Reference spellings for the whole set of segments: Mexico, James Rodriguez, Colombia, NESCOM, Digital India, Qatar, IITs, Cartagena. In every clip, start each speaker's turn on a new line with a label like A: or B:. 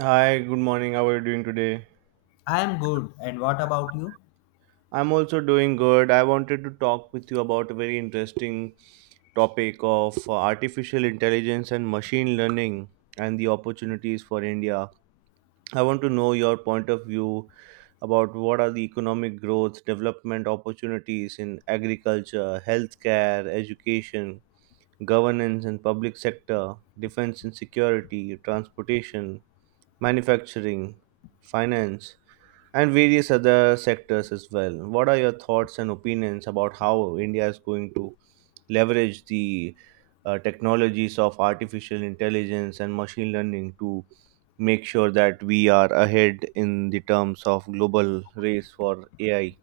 A: Hi, good morning. How are you doing today?
B: I'm good. And what about you?
A: I'm also doing good. I wanted to talk with you about a very interesting topic of artificial intelligence and machine learning and the opportunities for India. I want to know your point of view about what are the economic growth, development opportunities in agriculture, healthcare, education, governance and public sector, defense and security, transportation, manufacturing, finance and various other sectors as well. What are your thoughts and opinions about how India is going to leverage the technologies of artificial intelligence and machine learning to make sure that we are ahead in the terms of global race for AI?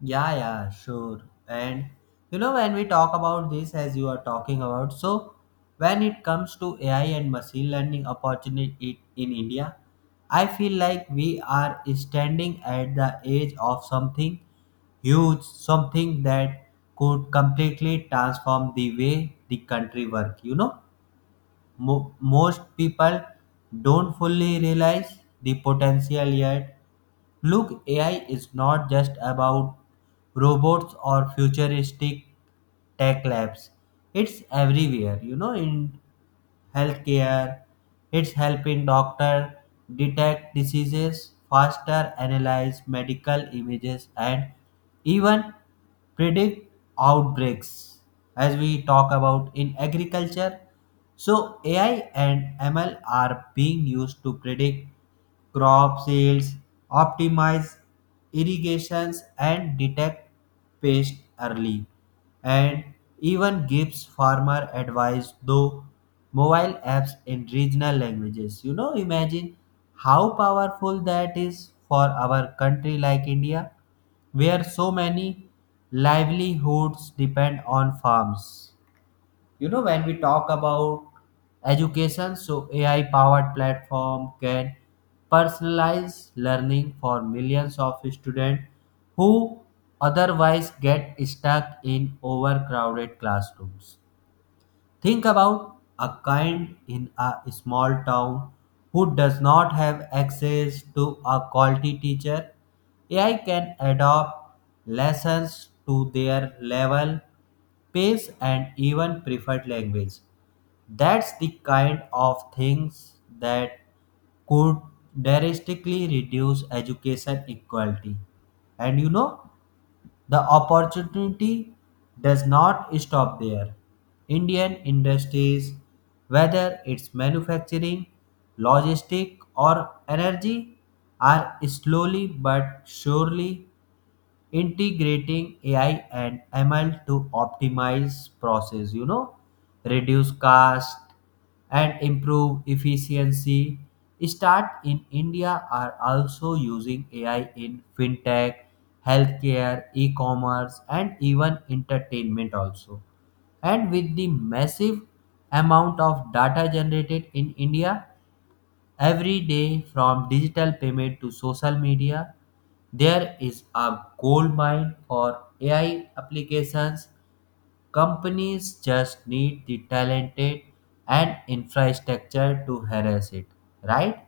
B: Yeah, yeah, sure. And you know, when we talk about this, as you are talking about, so when it comes to AI and machine learning opportunity in India, I feel like we are standing at the edge of something huge, something that could completely transform the way the country work. You know, most people don't fully realize the potential yet. Look, AI is not just about robots or futuristic tech labs. It's everywhere, you know, in healthcare. It's helping doctor detect diseases faster, analyze medical images, and even predict outbreaks as we talk about in agriculture. So AI and ML are being used to predict crop yields, optimize irrigations, and detect pest early, and even gives farmer advice through mobile apps in regional languages. You know, imagine how powerful that is for our country like India where so many livelihoods depend on farms. You know, when we talk about education, so AI powered platform can personalize learning for millions of students who otherwise get stuck in overcrowded classrooms. Think about a kind in a small town who does not have access to a quality teacher. AI can adapt lessons to their level, pace, and even preferred language. That's the kind of things that could drastically reduce education equality. And you know, the opportunity does not stop there. Indian industries, whether it's manufacturing, logistic, or energy, are slowly but surely integrating ai and ml to optimize process, you know, reduce cost and improve efficiency. Start in india are also using ai in fintech, healthcare, e-commerce, and even entertainment also. And with the massive amount of data generated in india every day, from digital payment to social media, there is a gold mine for AI applications. Companies just need the talented and infrastructure to harness it, right?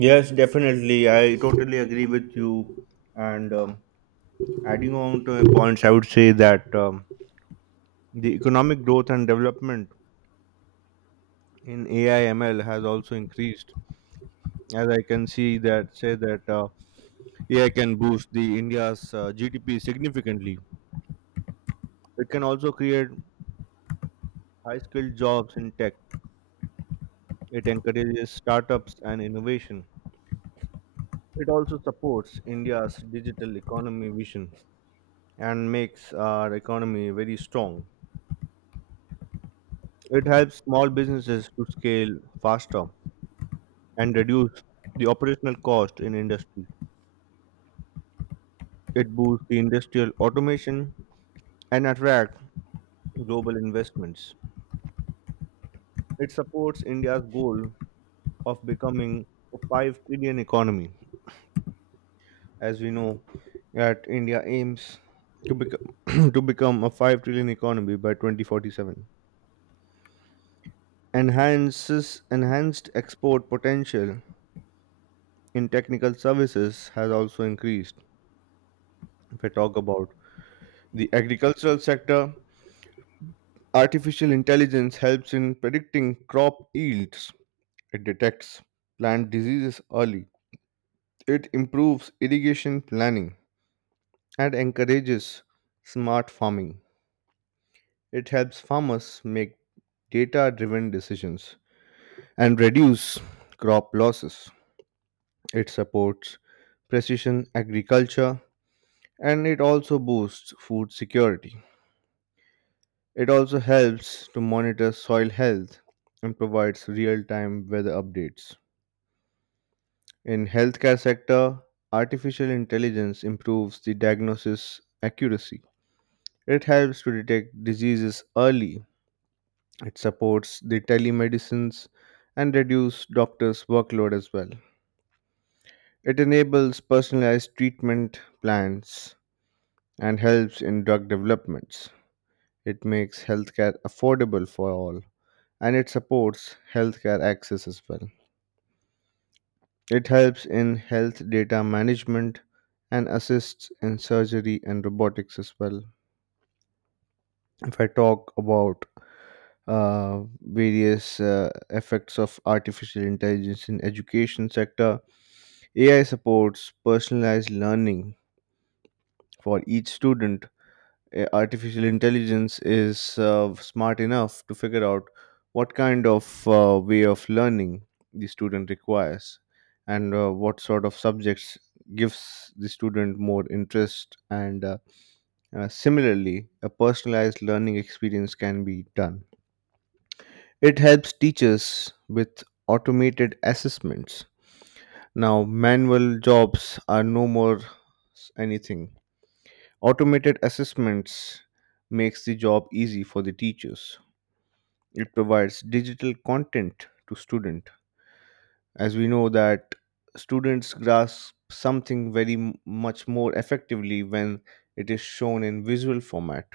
A: Yes, definitely. I totally agree with you. And Adding on to your points, I would say that the economic growth and development in AI ML has also increased, as I can see that say that AI can boost the India's GDP significantly. It can also create high-skilled jobs in tech. It encourages startups and innovation. It also supports India's digital economy vision and makes our economy very strong. It helps small businesses to scale faster and reduce the operational cost in industry. It boosts the industrial automation and attract global investments. It supports India's goal of becoming a 5 trillion economy, as we know that India aims to become to become a 5 trillion economy by 2047. Enhances Enhanced export potential in technical services has also increased. If I talk about the agricultural sector, artificial intelligence helps in predicting crop yields. It detects plant diseases early. It improves irrigation planning and encourages smart farming. It helps farmers make data driven decisions and reduce crop losses. It supports precision agriculture and it also boosts food security. It also helps to monitor soil health and provides real-time weather updates. In healthcare sector, artificial intelligence improves the diagnosis accuracy. It helps to detect diseases early. It supports the telemedicines and reduce doctors' workload as well. It enables personalized treatment plans and helps in drug developments. It makes healthcare affordable for all and it supports healthcare access as well. It helps in health data management and assists in surgery and robotics as well. If I talk about various effects of artificial intelligence in education sector, AI supports personalized learning for each student. Artificial intelligence is smart enough to figure out what kind of way of learning the student requires, and what sort of subjects gives the student more interest, and similarly a personalized learning experience can be done. It helps teachers with automated assessments. Now manual jobs are no more anything. Automated assessments makes the job easy for the teachers. It provides digital content to student, as we know that students grasp something very much more effectively when it is shown in visual format,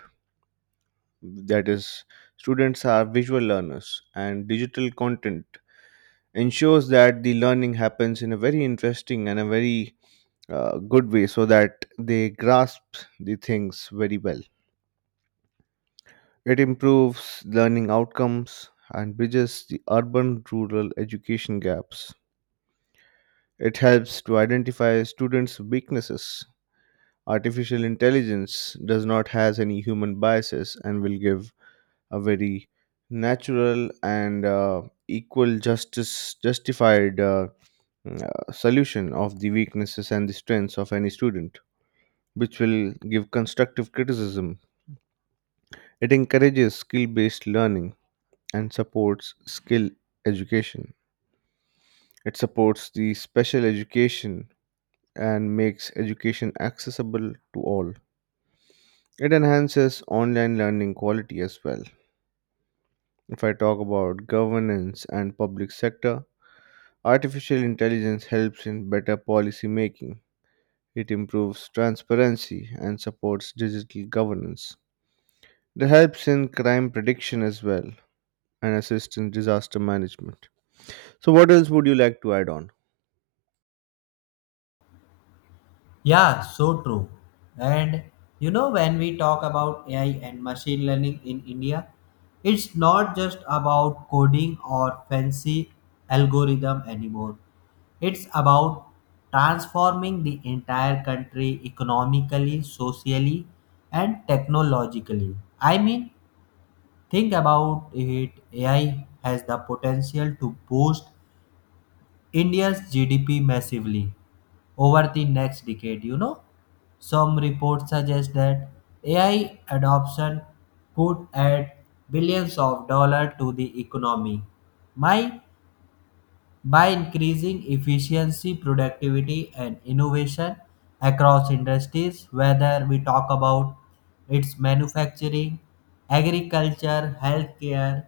A: that is, students are visual learners and digital content ensures that the learning happens in a very interesting and a very good way so that they grasp the things very well. It improves learning outcomes and bridges the urban rural education gaps. It helps to identify students' weaknesses. Artificial intelligence does not has any human biases and will give a very natural and equal justice justified solution of the weaknesses and the strengths of any student, which will give constructive criticism. It encourages skill based learning and supports skill education. It supports the special education and makes education accessible to all. It enhances online learning quality as well. If I talk about governance and public sector, artificial intelligence helps in better policy making. It improves transparency and supports digital governance. It helps in crime prediction as well and assists in disaster management. So, what else would you like to add on?
B: Yeah, so true. And you know, when we talk about AI and machine learning in India, it's not just about coding or fancy algorithm anymore. It's about transforming the entire country economically, socially, and technologically. I mean, think about it. AI has the potential to boost India's GDP massively over the next decade, you know. Some reports suggest that AI adoption could add billions of dollars to the economy, my by increasing efficiency, productivity, and innovation across industries, whether we talk about its manufacturing, agriculture, healthcare,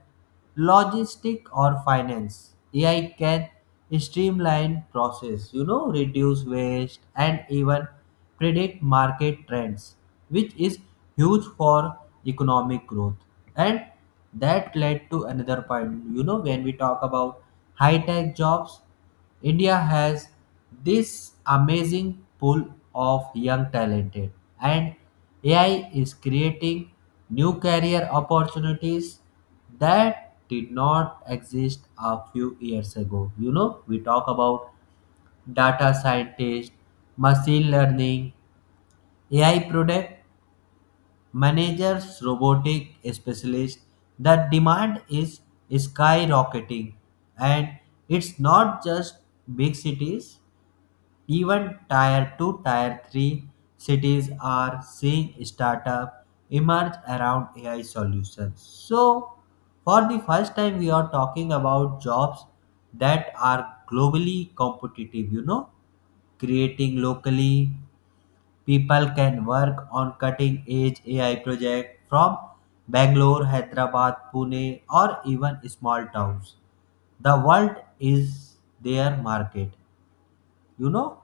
B: logistic, or finance. AI can streamline process, you know, reduce waste, and even predict market trends, which is huge for economic growth. And that led to another point. You know, when we talk about high tech jobs, India has this amazing pool of young talented, and AI is creating new career opportunities that did not exist a few years ago. You know, we talk about data scientist, machine learning, AI product managers, robotic specialists, the demand is skyrocketing. And it's not just big cities, even tier 2, tier 3 cities are seeing startup emerge around AI solutions. So, for the first time, we are talking about jobs that are globally competitive, you know, creating locally. People can work on cutting edge AI projects from Bangalore, Hyderabad, Pune, or even small towns. The world is their market. You know,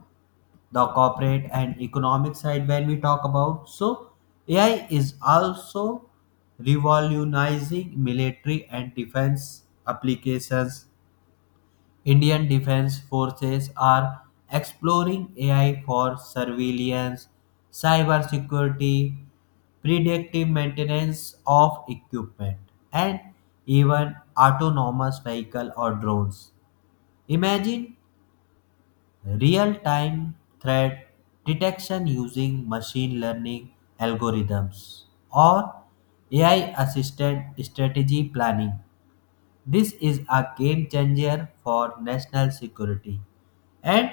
B: the corporate and economic side when we talk about. So, AI is also revolutionizing military and defense applications. Indian defense forces are exploring AI for surveillance, cybersecurity, predictive maintenance of equipment, and even autonomous vehicle or drones. Imagine real-time threat detection using machine learning algorithms or AI assisted strategy planning. This is a game changer for national security. And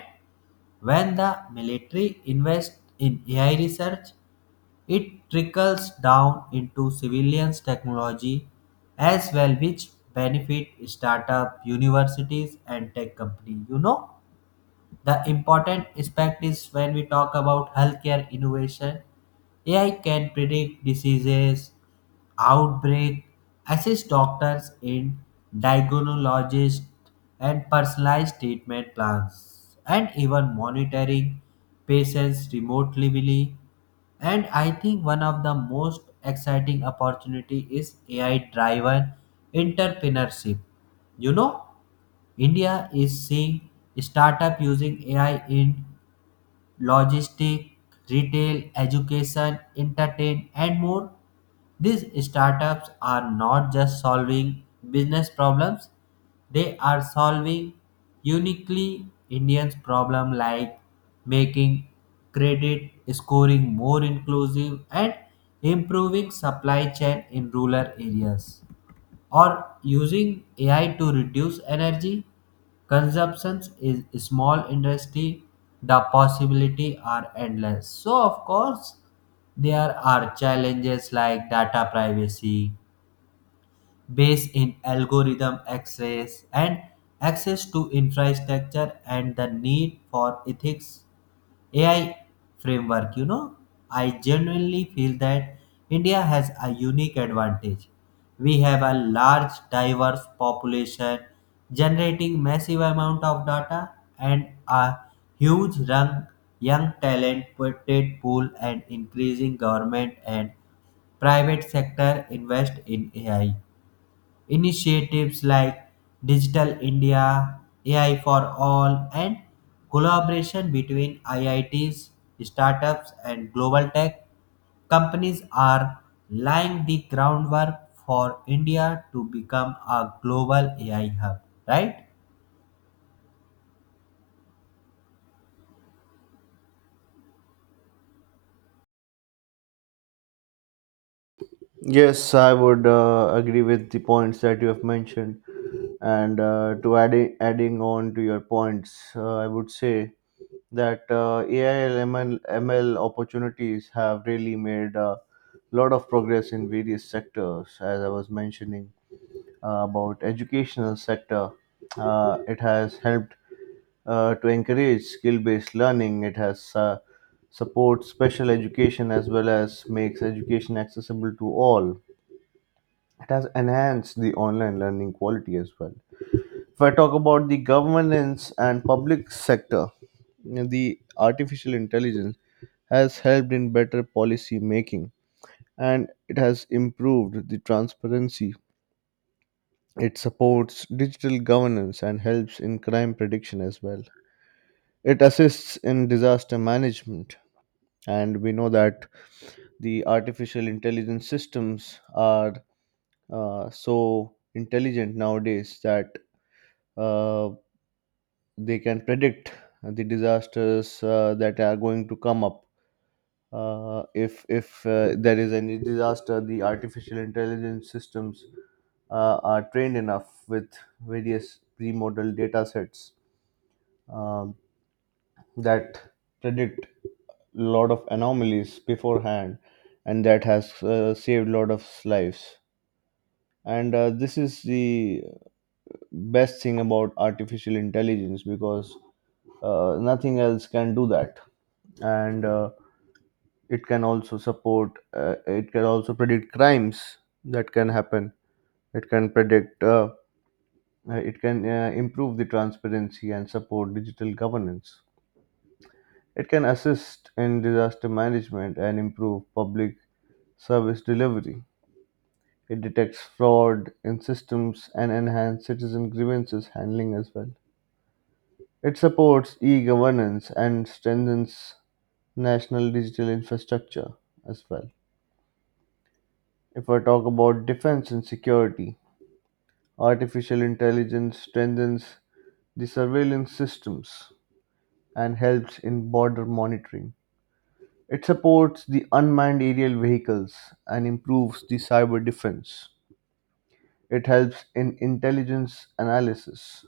B: when the military invests in AI research, it trickles down into civilians' technology as well, which benefit startup, universities, and tech companies, you know. The important aspect is when we talk about healthcare innovation, AI can predict diseases, outbreak, assist doctors in diagnosis and personalized treatment plans, and even monitoring patients remotely. And I think one of the most exciting opportunity is AI driven entrepreneurship. You know, India is seeing startup using AI in logistics, retail, education, entertainment, and more. These startups are not just solving business problems, they are solving uniquely Indians' problem like making credit scoring more inclusive and improving supply chain in rural areas or using AI to reduce energy consumptions is small industry. The possibility are endless. So of course, there are challenges like data privacy, based in algorithm access, and access to infrastructure, and the need for ethics AI framework. You know, I genuinely feel that India has a unique advantage. We have a large, diverse population generating massive amount of data, and a huge young, talented pool, and increasing government and private sector invest in AI. Initiatives like Digital India, AI for All, and collaboration between IITs, startups, and global tech companies are laying the groundwork for India to become a global AI hub, right?
A: Yes, I would agree with the points that you have mentioned. And to adding on to your points, I would say that AI and ML opportunities have really made a lot of progress in various sectors. As I was mentioning about educational sector, it has helped to encourage skill-based learning. It has supports special education as well as makes education accessible to all. It has enhanced the online learning quality as well. If I talk about the governance and public sector, the artificial intelligence has helped in better policy making and it has improved the transparency. It supports digital governance and helps in crime prediction as well. It assists in disaster management, and we know that the artificial intelligence systems are so intelligent nowadays that uh, they can predict the disasters that are going to come up. If there is any disaster, the artificial intelligence systems are trained enough with various pre-model data sets um, that predict a lot of anomalies beforehand, and that has saved a lot of lives. And this is the best thing about artificial intelligence, because nothing else can do that. And it can also predict crimes that can happen. it can predict uh, it can improve the transparency and support digital governance. It can assist in disaster management and improve public service delivery. It detects fraud in systems and enhance citizen grievances handling as well. It supports e-governance and strengthens national digital infrastructure as well. If I talk about defense and security, artificial intelligence strengthens the surveillance systems and helps in border monitoring. It supports the unmanned aerial vehicles and improves the cyber defense. It helps in intelligence analysis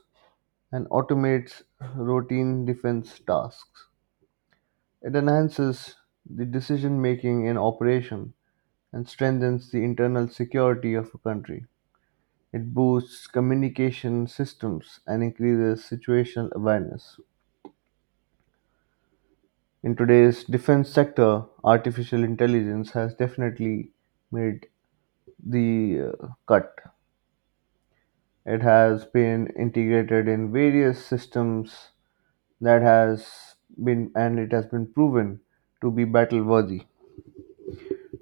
A: and automates routine defense tasks. It enhances the decision making in operation and strengthens the internal security of a country. It boosts communication systems and increases situational awareness. In today's defense sector, artificial intelligence has definitely made the cut. It has been integrated in various systems that has been and it has been proven to be battle worthy,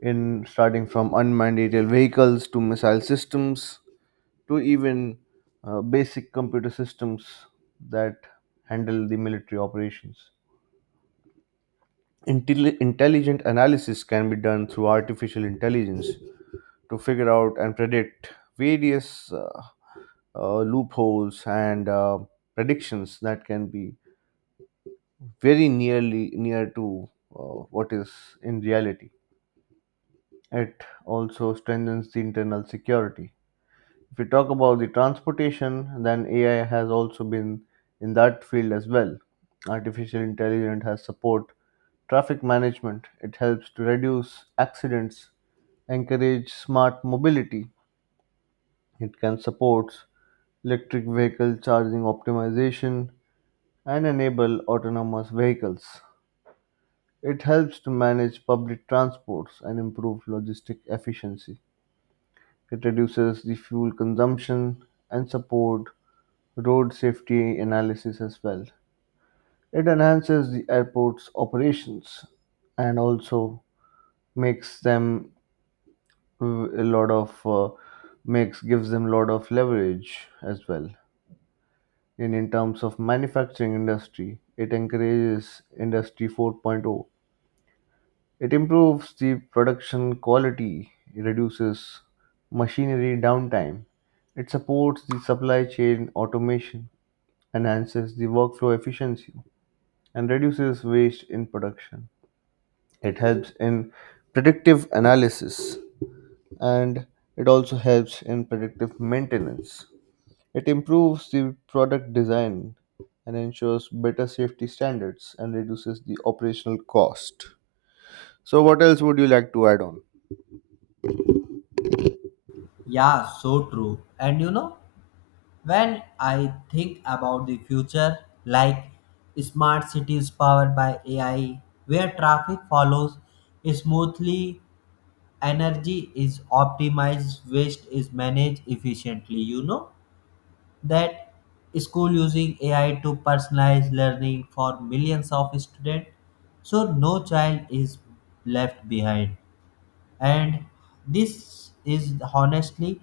A: in starting from unmanned aerial vehicles to missile systems to even basic computer systems that handle the military operations. Intelligent analysis can be done through artificial intelligence to figure out and predict various loopholes and predictions that can be very nearly near to what is in reality. It also strengthens the internal security. If we talk about the transportation, then AI has also been in that field as well. Artificial intelligence has support traffic management. It helps to reduce accidents, encourage smart mobility. It can support electric vehicle charging optimization and enable autonomous vehicles. It helps to manage public transports and improve logistic efficiency. It reduces the fuel consumption and support road safety analysis as well. It enhances the airport's operations and also makes them uh, a lot of makes gives them a lot of leverage as well. And in terms of manufacturing industry, it encourages industry 4.0. It improves the production quality, it reduces machinery downtime, it supports the supply chain automation, enhances the workflow efficiency, and reduces waste in production. It helps in predictive analysis and it also helps in predictive maintenance. It improves the product design and ensures better safety standards and reduces the operational cost. So, what else would you like to add on?
B: Yeah, so true. And you know, when I think about the future, like smart cities powered by AI, where traffic follows smoothly, energy is optimized, waste is managed efficiently, you know, that school using ai to personalize learning for millions of students so no child is left behind. And this is honestly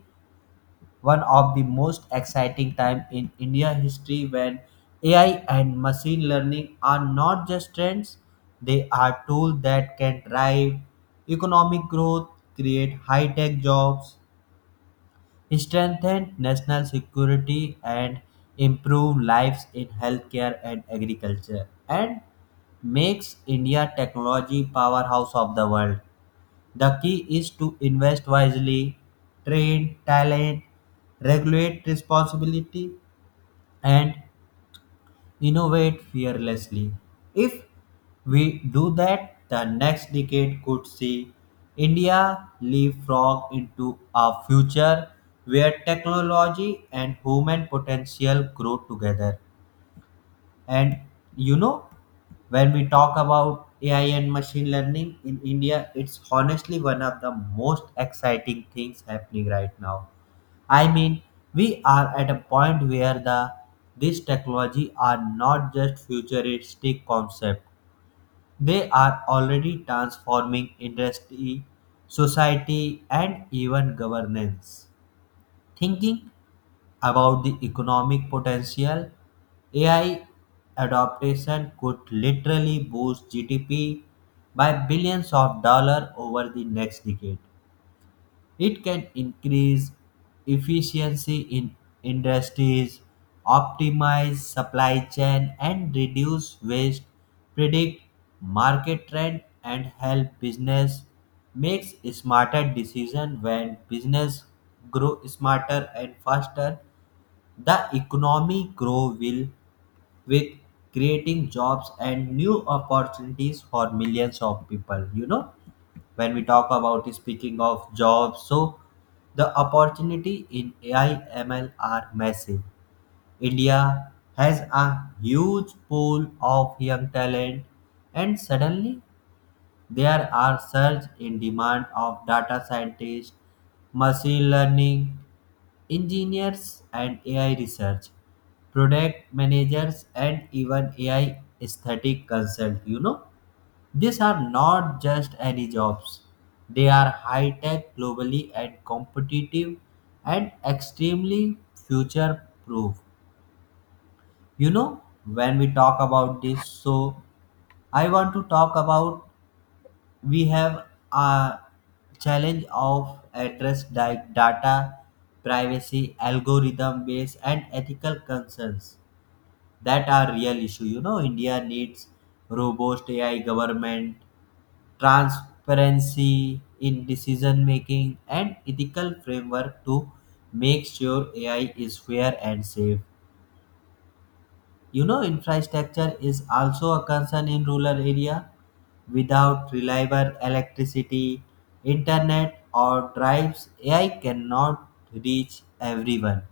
B: one of the most exciting time in India history when AI and machine learning are not just trends, they are tools that can drive economic growth, create high-tech jobs, strengthen national security, and improve lives in healthcare and agriculture, and makes India technology powerhouse of the world. The key is to invest wisely, train talent, regulate responsibility, and innovate fearlessly. If we do that, the next decade could see India leapfrog into a future where technology and human potential grow together. And you know, when we talk about AI and machine learning in India, it's honestly one of the most exciting things happening right now. I mean, we are at a point where the this technology are not just futuristic concept. They are already transforming industry, society, and even governance. Thinking about the economic potential, AI adoption could literally boost GDP by billions of dollars over the next decade. It can increase efficiency in industries, optimize supply chain, and reduce waste, predict market trend, and help business makes smarter decision. When business grow smarter and faster, the economy grow will with creating jobs and new opportunities for millions of people. You know, when we talk about speaking of jobs, so the opportunity in AI ML are massive. India has a huge pool of young talent, and suddenly there are surge in demand of data scientists, machine learning engineers, and AI research, product managers, and even AI aesthetic consult. You know, these are not just any jobs, they are high tech, globally and competitive, and extremely future proof. You know, when we talk about this, so I want to talk about we have a challenge of address like data privacy, algorithm based, and ethical concerns that are real issue. You know, india needs robust ai government, transparency in decision making, and ethical framework to make sure ai is fair and safe. You know, infrastructure is also a concern in rural area. Without reliable electricity, internet, or drives, AI cannot reach everyone.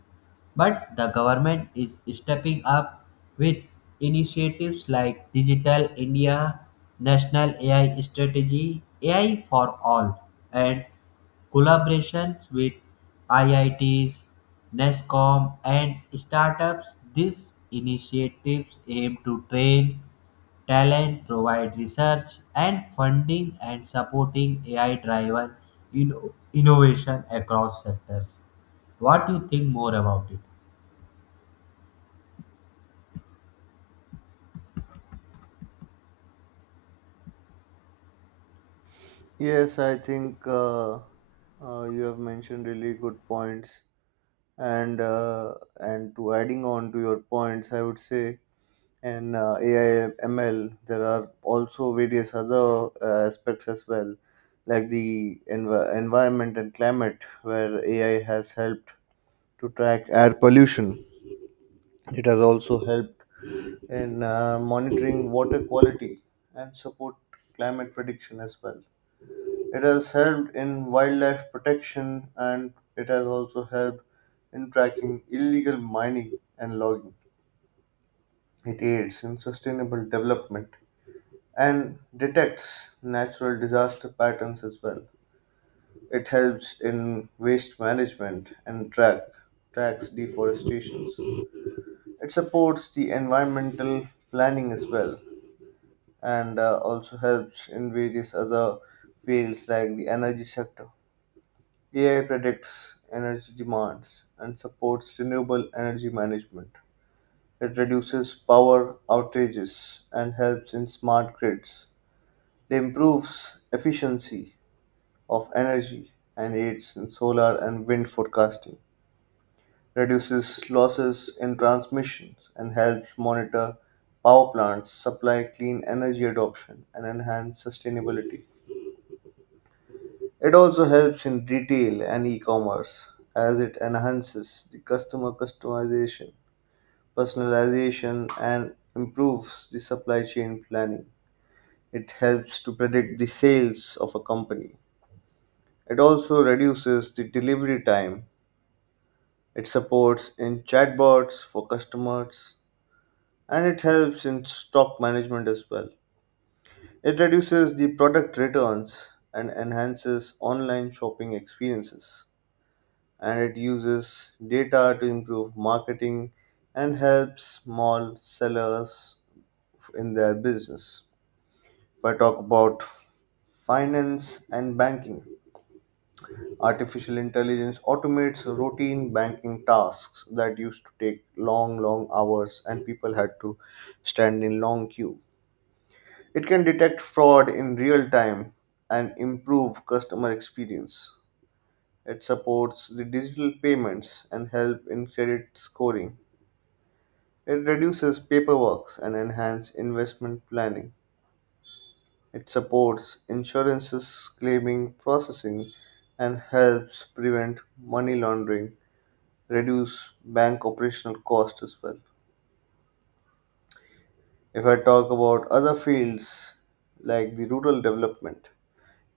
B: But the government is stepping up with initiatives like Digital India, National AI Strategy, AI for All, and collaborations with IITs, NESCOM, and startups. These initiatives aim to train talent, provide research and funding, and supporting AI driven innovation across sectors. What do you think more about it?
A: Yes, I think you have mentioned really good points, and to adding on to your points, I would say, and AI ML, there are also various other aspects as well, like the environment and climate, where AI has helped to track air pollution. It has also helped in monitoring water quality and support climate prediction as well. It has helped in wildlife protection and it has also helped in tracking illegal mining and logging. It aids in sustainable development and detects natural disaster patterns as well. It helps in waste management and tracks deforestation. It supports the environmental planning as well and also helps in various other fields like the energy sector. AI predicts energy demands and supports renewable energy management. It reduces power outages and helps in smart grids. It improves efficiency of energy and aids in solar and wind forecasting. Reduces losses in transmissions and helps monitor power plants, supply clean energy adoption, and enhance sustainability. It also helps in retail and e-commerce, as it enhances the customer customization, personalization and improves the supply chain planning. It helps to predict the sales of a company. It also reduces the delivery time. It supports in chatbots for customers and it helps in stock management as well. It reduces the product returns and enhances online shopping experiences. And it uses data to improve marketing and helps small sellers in their business. If I talk about finance and banking, artificial intelligence automates routine banking tasks that used to take long, long hours and people had to stand in long queue. It can detect fraud in real time and improve customer experience. It supports the digital payments and help in credit scoring. It reduces paperwork and enhances investment planning. It supports insurances claiming processing and helps prevent money laundering, reduce bank operational costs as well. If I talk about other fields like the rural development,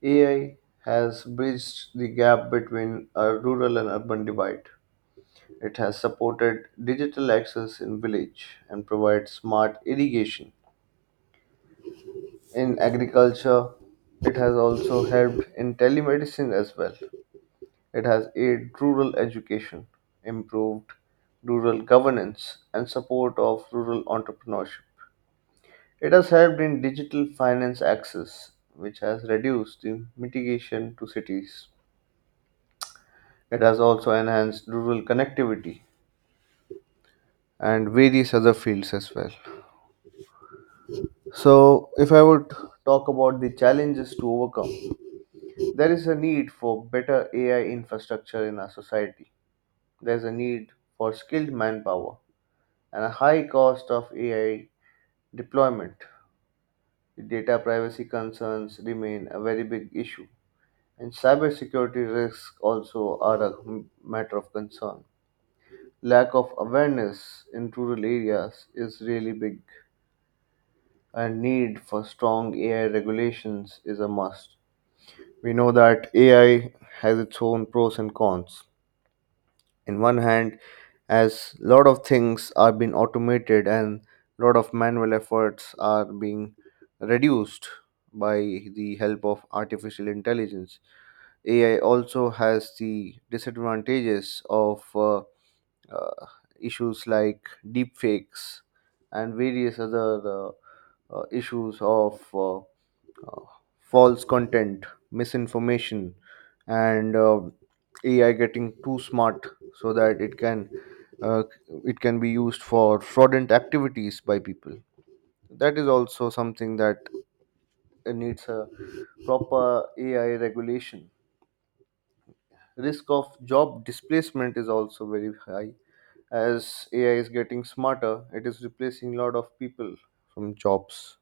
A: AI has bridged the gap between a rural and urban divide. It has supported digital access in village and provides smart irrigation in agriculture. It has also helped in telemedicine as well. It has aided rural education, improved rural governance, and support of rural entrepreneurship. It has helped in digital finance access, which has reduced the mitigation to cities. It has also enhanced rural connectivity and various other fields as well. So, if I would talk about the challenges to overcome, there is a need for better AI infrastructure in our society. There is a need for skilled manpower and a high cost of AI deployment. Data privacy concerns remain a very big issue, and cybersecurity risks also are a matter of concern. Lack of awareness in rural areas is really big, and need for strong AI regulations is a must. We know that AI has its own pros and cons. In one hand, as lot of things are being automated and lot of manual efforts are being reduced by the help of artificial intelligence, AI also has the disadvantages of uh, issues like deep fakes and various other uh, issues of false content, misinformation, and AI getting too smart so that uh, it can be used for fraudulent activities by people. That is also something that needs a proper AI regulation. Risk of job displacement is also very high as AI is getting smarter. It is replacing a lot of people from jobs.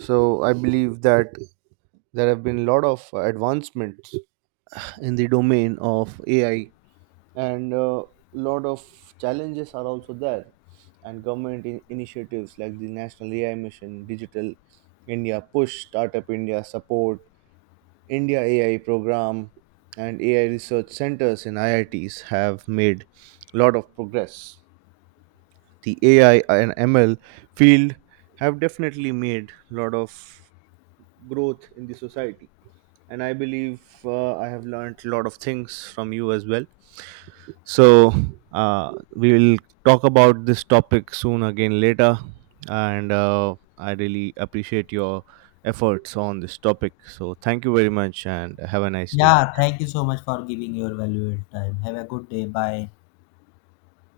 A: So I believe that there have been a lot of advancements in the domain of AI, and a lot of challenges are also there. And government initiatives like the National AI Mission, Digital India Push, Startup India Support, India AI Program, and AI research centers in IITs have made a lot of progress. The AI and ML field have definitely made a lot of growth in the society, and I believe I have learned a lot of things from you as well. So we will talk about this topic soon again later, and I really appreciate your efforts on this topic. So thank you very much, and have a nice day.
B: Yeah, thank you so much for giving your valuable time. Have a good day. Bye.